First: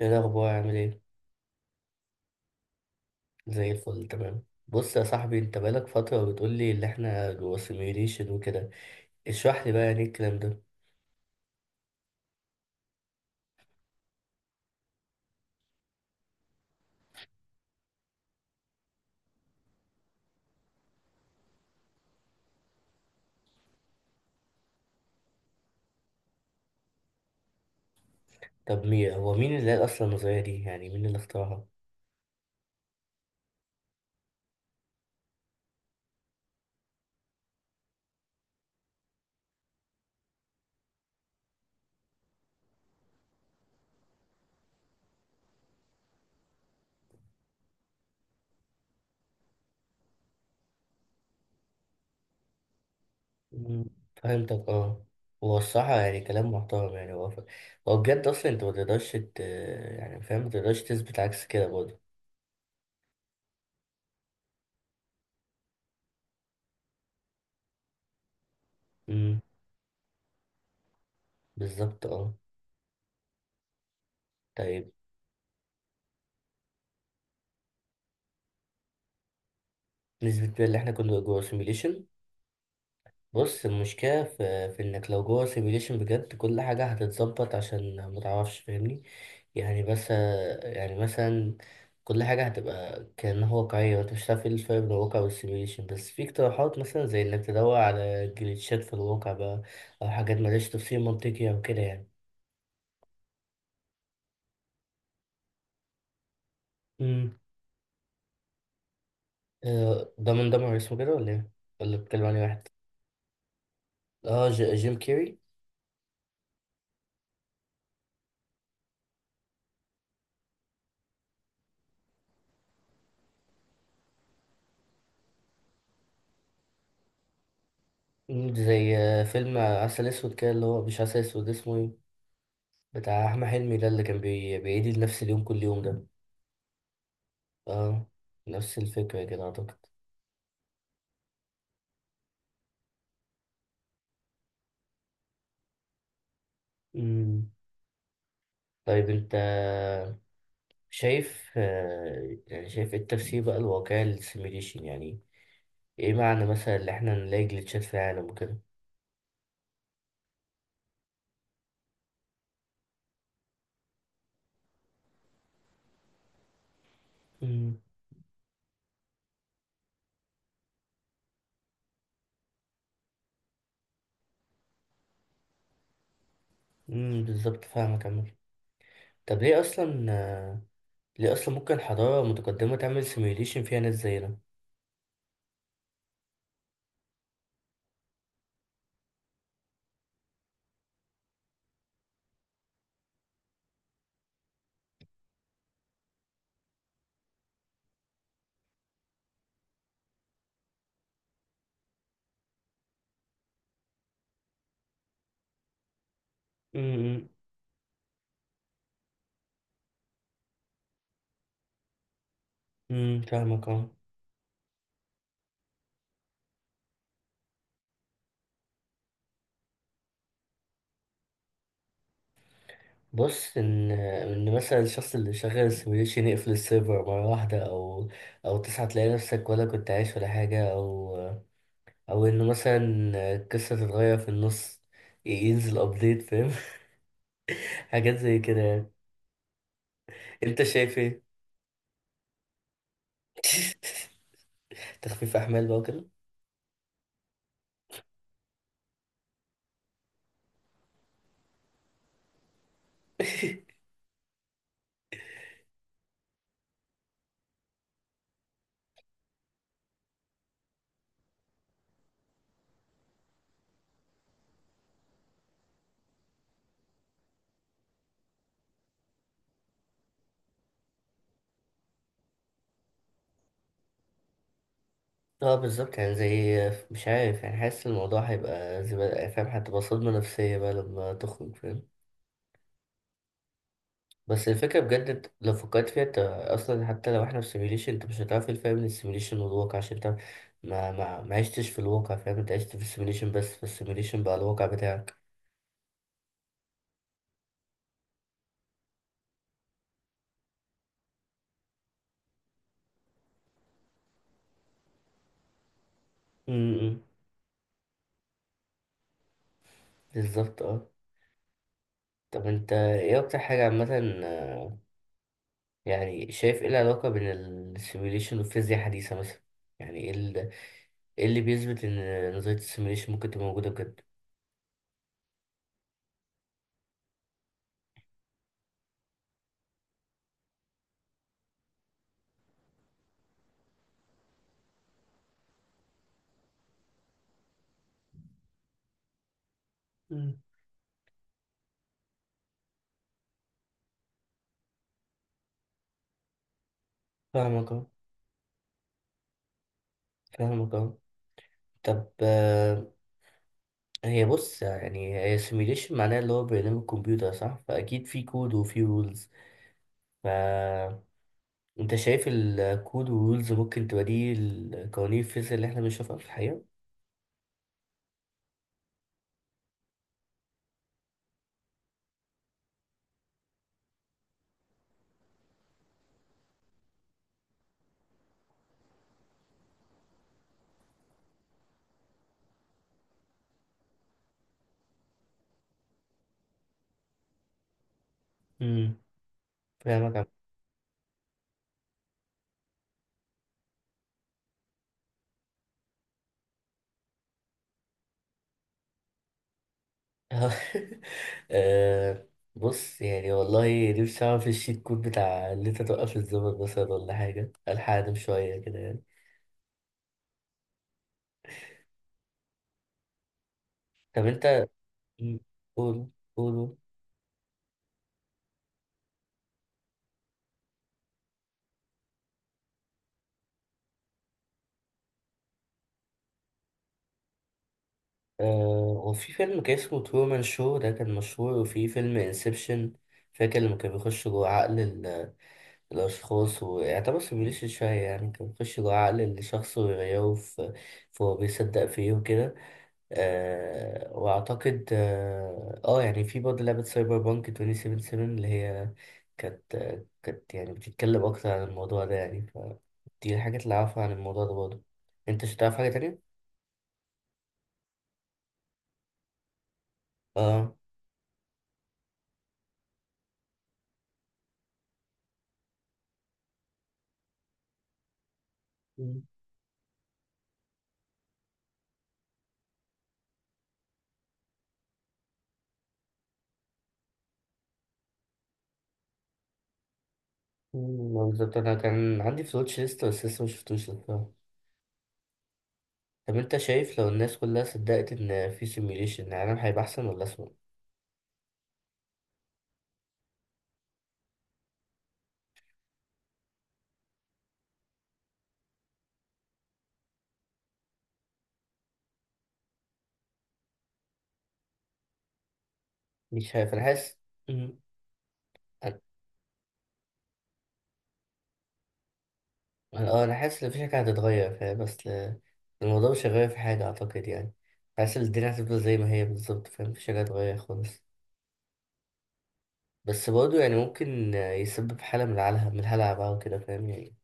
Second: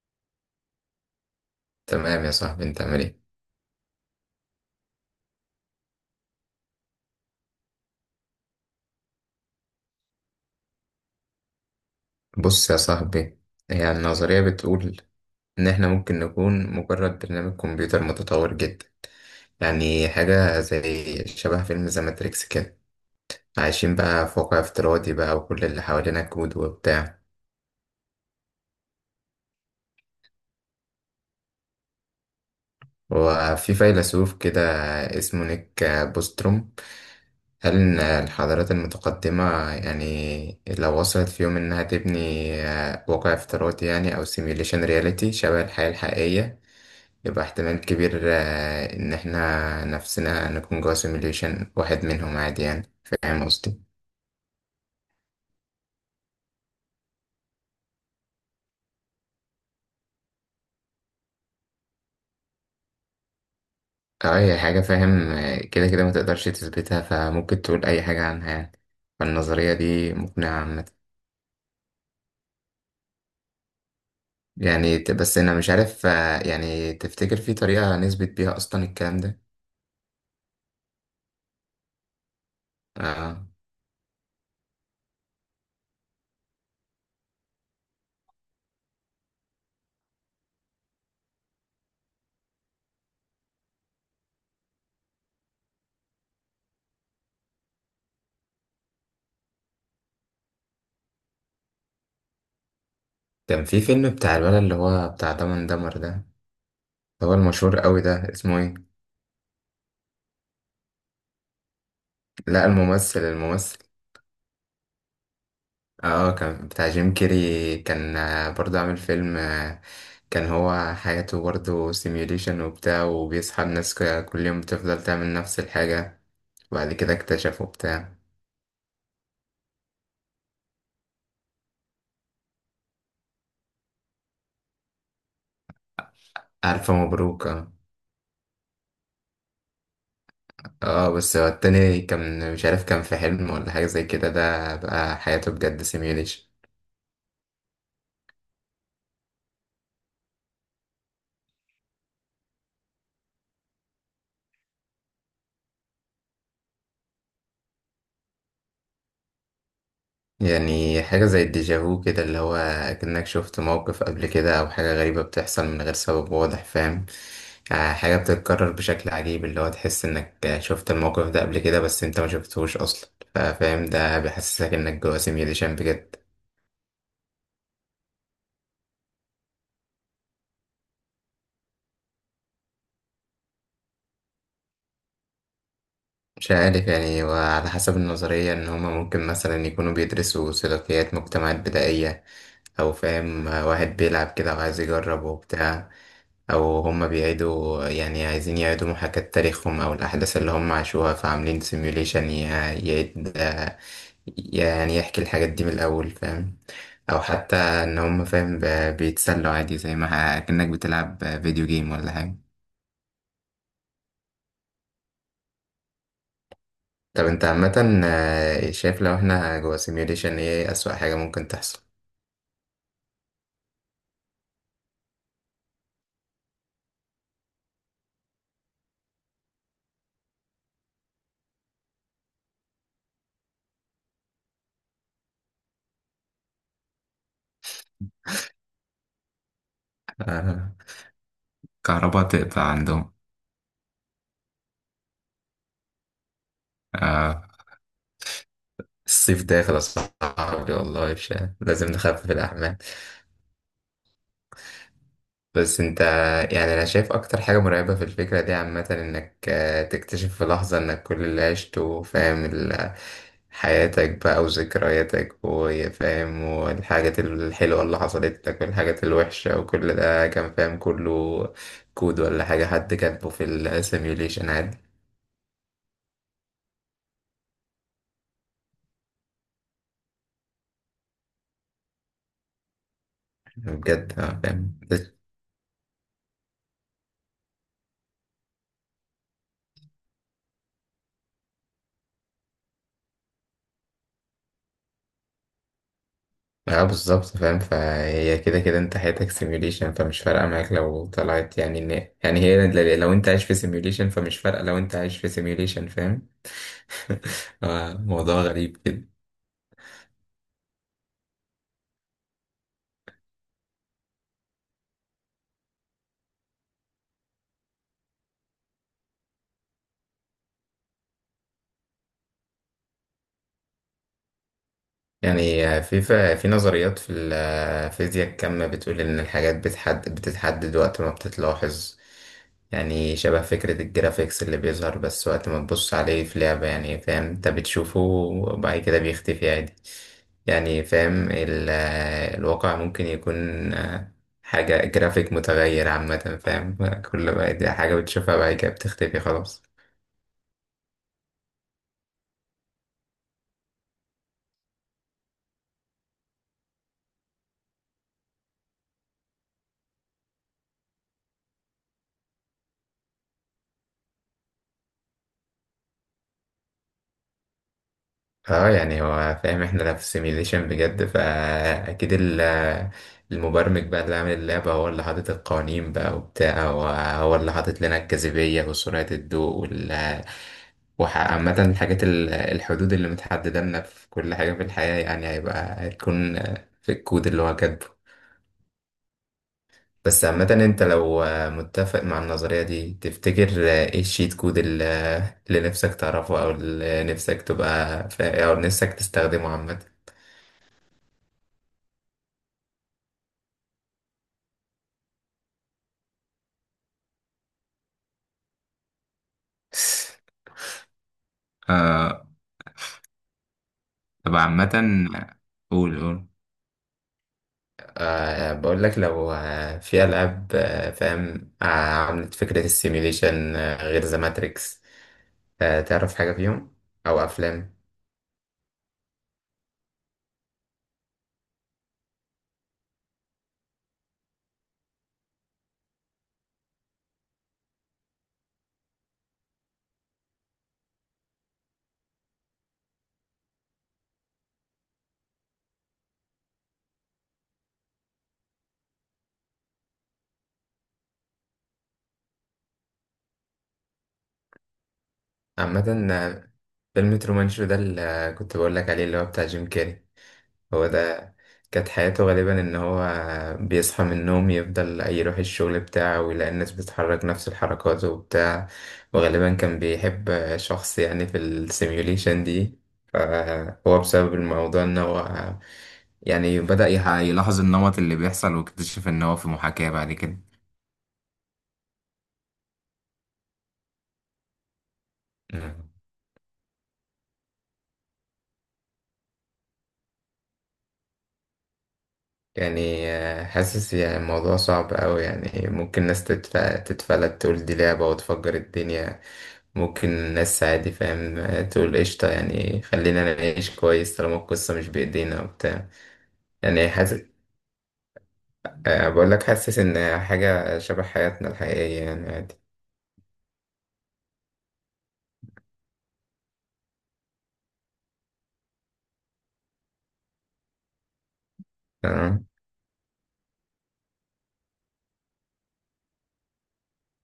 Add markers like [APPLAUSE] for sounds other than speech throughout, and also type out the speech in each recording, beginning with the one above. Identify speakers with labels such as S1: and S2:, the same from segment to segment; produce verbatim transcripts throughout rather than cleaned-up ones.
S1: ايه الاخبار، عامل ايه؟
S2: تمام يا صاحبي، انت عامل ايه؟
S1: زي الفل، تمام. بص يا صاحبي، انت بقالك فتره بتقول لي اللي احنا جوه سيميوليشن وكده. اشرح لي بقى يعني إيه الكلام ده؟
S2: بص يا صاحبي، هي النظرية بتقول ان احنا ممكن نكون مجرد برنامج كمبيوتر متطور جدا. يعني حاجة زي شبه فيلم ذا ماتريكس كده، عايشين بقى في واقع افتراضي بقى وكل اللي حوالينا كود وبتاع.
S1: طب مين هو مين اللي قال اصلا النظريه دي، يعني مين اللي اخترعها؟
S2: وفي فيلسوف كده اسمه نيك بوستروم، قال إن الحضارات المتقدمة يعني لو وصلت في يوم إنها تبني آه، واقع افتراضي يعني أو سيميوليشن رياليتي شبه الحياة الحقيقية، يبقى احتمال كبير آه، إن إحنا نفسنا نكون جوا سيميليشن واحد منهم عادي، يعني فاهم قصدي؟
S1: مم، فهمتك. اه. هو الصراحه يعني كلام محترم. يعني هو ف- هو بجد، اصلا انت ما تقدرش ت... يعني فاهم، ما تقدرش تثبت عكس كده برضه.
S2: أه، هي حاجة فاهم، آه، كده كده ما تقدرش تثبتها فممكن تقول أي حاجة عنها يعني.
S1: امم
S2: فالنظرية دي مقنعة عامة.
S1: بالظبط. اه. طيب،
S2: يعني ت- بس أنا مش عارف، آه، يعني تفتكر في طريقة نثبت بيها أصلا الكلام ده؟
S1: نثبت بقى اللي احنا كنا جوه سيميوليشن؟
S2: أه،
S1: بص، المشكلة في, في إنك لو جوه سيميليشن بجد كل حاجة هتتظبط عشان متعرفش. فاهمني؟ يعني بس، يعني مثلا كل حاجة هتبقى كأنها واقعية، وأنت مش هتعرف إيه الفرق بين الواقع والسيميليشن. بس في اقتراحات مثلا زي إنك تدور على جليتشات في الواقع بقى، أو حاجات ملهاش تفسير منطقي أو كده يعني.
S2: كان في فيلم بتاع الولد اللي هو بتاع دمن دمر ده اللي هو
S1: امم
S2: المشهور قوي ده، اسمه إيه؟
S1: آه، ده من دمر اسمه كده ولا إيه؟ ولا بتكلم عن إيه،
S2: لا،
S1: واحد؟
S2: الممثل الممثل
S1: آه، ج- جيم كيري.
S2: اه، آه، كان بتاع جيم كيري، كان آه، برضه عامل فيلم، آه، كان هو حياته برضه سيميوليشن وبتاع، وبيصحى الناس ك- كل يوم بتفضل تعمل نفس الحاجة، وبعد كده اكتشفوا بتاع.
S1: مم، زي آه، فيلم عسل أسود كده، اللي هو مش عسل أسود، اسمه إيه؟ بتاع احمد حلمي ده، اللي كان بي... بيعيد نفس اليوم كل يوم ده.
S2: ألف مبروك، اه.
S1: اه، نفس الفكرة كده اعتقد.
S2: آه، بس هو التاني كان مش عارف، كان في حلم ولا حاجة زي كده، ده بقى حياته بجد سيميوليشن.
S1: امم طيب انت شايف آه، يعني شايف ايه التفسير بقى الواقعي للسيميليشن يعني؟ ايه معنى مثلا اللي احنا نلاقي جليتشات في العالم وكده؟
S2: يعني حاجة زي الديجافو كده، اللي هو كأنك شفت موقف قبل كده أو حاجة غريبة بتحصل من غير سبب واضح، فاهم؟
S1: امم
S2: آه، حاجة بتتكرر بشكل عجيب، اللي هو تحس إنك شفت الموقف ده قبل كده بس أنت ما شفتهوش أصلا، فا- فاهم؟ ده بيحسسك إنك جوه سيميوليشن بجد.
S1: امم بالظبط، فاهمك عمال. طب ليه اصلا آه، ليه اصلا ممكن حضارة متقدمة تعمل سيميليشن فيها ناس زينا؟
S2: مش عارف يعني، وعلى حسب النظرية إن هما ممكن مثلا يكونوا بيدرسوا سلوكيات مجتمعات بدائية، أو فاهم، آه، واحد بيلعب كده وعايز يجرب وبتاع، او هم بيعيدوا يعني عايزين يعيدوا محاكاة تاريخهم او الاحداث اللي هم عاشوها، فعاملين سيميوليشن يعيد، آه، يعني يحكي الحاجات دي من الاول، فاهم؟ او
S1: امم
S2: حتى ان هم فاهم ب- بيتسلوا عادي زي ما كأنك بتلعب فيديو جيم ولا حاجة.
S1: امم فاهمك. اه.
S2: طب انت عامة، آه، شايف لو احنا جوا سيميوليشن ايه اسوأ حاجة ممكن تحصل؟
S1: بص، ان ان مثلا الشخص اللي شغال السيميوليشن يقفل السيرفر مره واحده، او او تصحى تلاقي نفسك ولا كنت عايش ولا حاجه، او او انه مثلا القصه تتغير في النص، ينزل ابديت. فاهم؟ [LAUGHS] حاجات زي كده يعني. انت
S2: آه،
S1: شايف ايه؟
S2: كهرباء تقطع عندهم.
S1: [LAUGHS] تخفيف احمال بقى وكده.
S2: آه، الصيف داخل يا صاحبي، والله مش لازم نخفف الأحمال. بس انت، يعني انا شايف اكتر حاجة مرعبة في الفكرة دي عامة، انك آه، تكتشف في لحظة انك كل اللي عشته فاهم، ال- حياتك بقى وذكرياتك وفاهم، والحاجات الحلوة اللي حصلت لك والحاجات الوحشة وكل ده كان فاهم كله كود ولا حاجة، حد كاتبه في السيميوليشن عادي.
S1: اه، بالظبط. يعني زي، مش عارف يعني، حاسس الموضوع هيبقى زي ما- فاهم، هتبقى صدمه نفسيه بقى لما تخرج. فاهم؟
S2: بجد، آه،
S1: بس
S2: فاهم.
S1: الفكرة بجد، انت لو فكرت فيها، انت اصلا حتى لو احنا في سيميوليشن، انت مش هتعرف إيه الفرق بين السيميوليشن والواقع، عشان انت ما ما ما عشتش في الواقع. فاهم؟ انت عشت في السيميوليشن بس، فالسيميوليشن بقى الواقع بتاعك.
S2: اه بالظبط، فاهم. فهي كده كده انت حياتك سيميوليشن، فمش فارقة معاك لو طلعت يعني ان، يعني هي ل- لو انت عايش في سيميوليشن فمش فارقة لو انت عايش في سيميوليشن، فاهم؟
S1: امم
S2: [LAUGHS] آه، موضوع غريب كده.
S1: بالظبط. اه. طب انت ايه اكتر حاجة عامة آه، يعني شايف ايه العلاقة بين السيميوليشن والفيزياء الحديثة مثلا؟ يعني ايه ال- ايه اللي بيثبت ان نظرية السيميوليشن ممكن تبقى موجودة بجد؟
S2: يعني آه، في ف- في نظريات في الفيزياء الكم بتقول إن الحاجات بتحدد بتتحدد وقت ما بتتلاحظ، يعني شبه فكرة الجرافيكس اللي بيظهر بس وقت ما تبص عليه في لعبة، يعني فاهم أنت بتشوفه وبعد كده بيختفي عادي.
S1: مم.
S2: يعني فاهم، ال- الواقع ممكن يكون آه، حاجة جرافيك متغير عامة، فاهم؟ كل ما دي
S1: فاهمك، اه.
S2: حاجة بتشوفها بعد كده بتختفي خلاص.
S1: فاهمك، اه. طب، هي بص يعني، هي سيميليشن معناها اللي هو برنامج كمبيوتر، صح؟ فأكيد في كود وفي رولز. فأنت شايف الكود والرولز ممكن تبقى دي القوانين الفيزياء اللي احنا بنشوفها في الحقيقة؟
S2: اه يعني هو فاهم احنا لا في سيميليشن بجد، فاكيد ال- المبرمج بقى اللي عامل اللعبة هو اللي حاطط القوانين بقى وبتاع، وهو اللي حاطط لنا الجاذبية وسرعة الضوء وال، وعامة الحاجات ال- الحدود اللي متحددة لنا في كل حاجة في الحياة، يعني هيبقى هتكون في الكود اللي هو كاتبه.
S1: امم فاهمك يا
S2: بس
S1: عم.
S2: عامة انت لو متفق مع النظرية دي، تفتكر ايه الشيت كود اللي اللي نفسك تعرفه او اللي نفسك تبقى فا- او نفسك تستخدمه عامة؟
S1: [LAUGHS] آه، بص يعني والله نفسي أعرف الشيت كود بتاع اللي أنت توقف الزمن مثلا، ولا حاجة ألحق أنام شوية كده يعني.
S2: آه،
S1: طب
S2: طب
S1: أنت،
S2: عامة،
S1: مم،
S2: قول
S1: قول
S2: قول
S1: قول.
S2: أه، بقول لك لو آه، في ألعاب آه، فاهم آه، عملت فكرة السيميليشن، آه، غير ذا ماتريكس، آه، تعرف حاجة فيهم أو أفلام؟
S1: آه وفي فيلم كان اسمه ترومان شو ده كان مشهور، وفي فيلم انسبشن. فاكر لما كان بيخش جوه عقل ال- الأشخاص ويعتبر سيميوليشن شوية يعني. كان بيخش جوه عقل الشخص ويغيره في في هو بيصدق فيه وكده. آه وأعتقد آه, آه يعني في برضه لعبة سايبر بانك توينتي سفنتي سفن اللي هي كانت كانت يعني بتتكلم أكتر عن الموضوع ده يعني. فدي الحاجات اللي أعرفها عن الموضوع ده برضه. أنت مش هتعرف حاجة
S2: عامة
S1: تانية؟
S2: آه، فيلم ترومان شو ده، اللي آه، كنت بقول لك عليه اللي هو بتاع جيم كاري،
S1: آه.
S2: هو ده. كانت حياته غالبا ان هو بيصحى من النوم يفضل يروح الشغل بتاعه ويلاقي الناس بتتحرك نفس الحركات وبتاع، وغالبا كان بيحب شخص يعني في السيميوليشن دي، فهو بسبب الموضوع ان هو يعني بدأ يح- يلاحظ النمط اللي بيحصل واكتشف ان هو في محاكاة بعد كده.
S1: مم، بالظبط، انا كان عندي في الواتش ليست بس لسه مشفتوش الصراحة.
S2: مم.
S1: طب انت شايف لو الناس كلها صدقت ان في سيميوليشن، العالم هيبقى احسن ولا اسوأ؟
S2: يعني آه، حاسس يعني الموضوع صعب أوي، يعني ممكن ناس تتف- تتفلت تقول دي لعبة وتفجر الدنيا، ممكن الناس عادي فاهم تقول قشطة يعني خلينا نعيش كويس طالما القصة مش بإيدينا وبتاع.
S1: مش عارف، انا
S2: يعني
S1: حاسس.
S2: حاسس،
S1: مم، أنا-
S2: آه، بقول لك حاسس إن حاجة شبه حياتنا الحقيقية يعني عادي.
S1: اه، انا حاسس ان في حاجة هتتغير فاهم، بس ل- الموضوع مش هيغير في حاجة اعتقد يعني. حاسس ان الدنيا هتفضل زي ما هي بالظبط. فاهم؟ مفيش حاجة هتتغير خالص.
S2: تمام.
S1: بس برضه يعني ممكن آه، يسبب حالة من العلها من الهلع بقى وكده فاهم يعني.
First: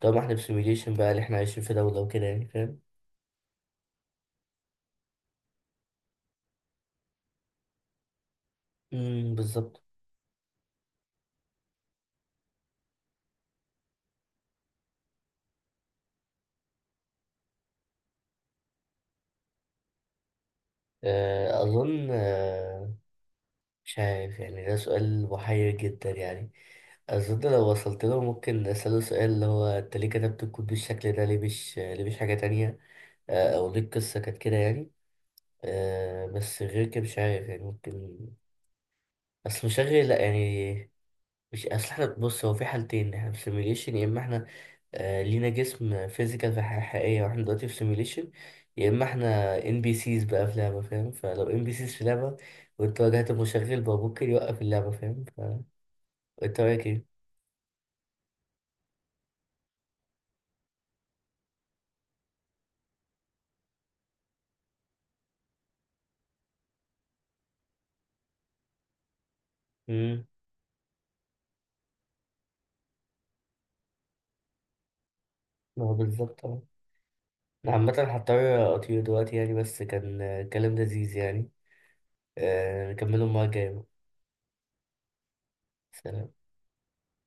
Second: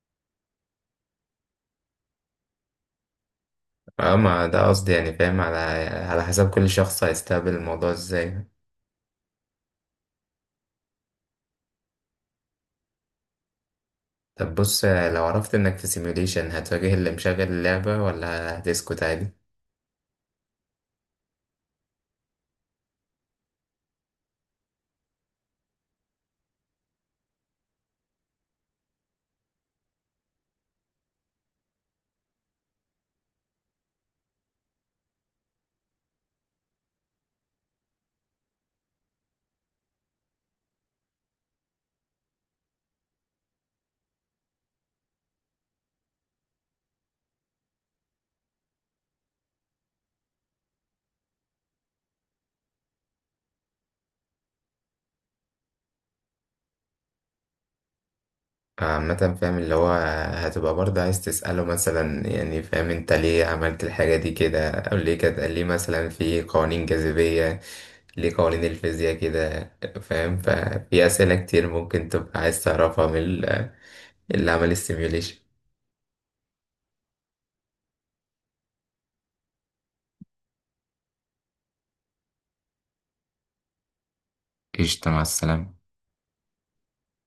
S1: طالما احنا في سيميوليشن بقى اللي احنا عايشين في دولة وكده يعني فاهم.
S2: اه ما ده قصدي يعني، فاهم على على حسب كل شخص هيستقبل الموضوع ازاي.
S1: مم، بالظبط.
S2: طب بص، آه، لو عرفت انك في سيميوليشن، هتواجه اللي مشغل اللعبة ولا هتسكت عادي؟
S1: آه، أظن آه، مش عارف يعني، ده سؤال محير جدا يعني. أظن لو وصلت له ممكن أسأله سؤال اللي هو: أنت ليه كتبت الكود بالشكل ده، ليه مش ليه مش حاجة تانية. آه، أو ليه القصة كانت كده يعني. آه، بس غير كده مش عارف يعني. ممكن أصل مشغل، لأ يعني. مش أصل احنا، بص، هو في حالتين: احنا في سيميليشن، يا إما احنا آه، لينا جسم فيزيكال في حياة حقيقية واحنا دلوقتي في سيميليشن، يا إما احنا ان بي سيز بقى في لعبة. فاهم؟ فلو ان بي سيز في لعبة وانت واجهت المشغل بقى ممكن يوقف اللعبة. فاهم؟ التراكي.
S2: عامة فاهم اللي هو هتبقى برضه عايز تسأله مثلا، يعني فاهم انت ليه عملت الحاجة دي كده، او ليه كده، ليه مثلا في قوانين جاذبية، ليه قوانين الفيزياء كده؟
S1: امم
S2: فاهم؟ ففي أسئلة كتير ممكن تبقى عايز تعرفها من ال- اللي عمل السيميوليشن.
S1: ما هو بالظبط اه. انا عامة هضطر اطير دلوقتي يعني، بس كان آه، كلام لذيذ يعني. آه، نكمله المرة الجاية بقى.
S2: قشطة، مع السلامة.
S1: سلام.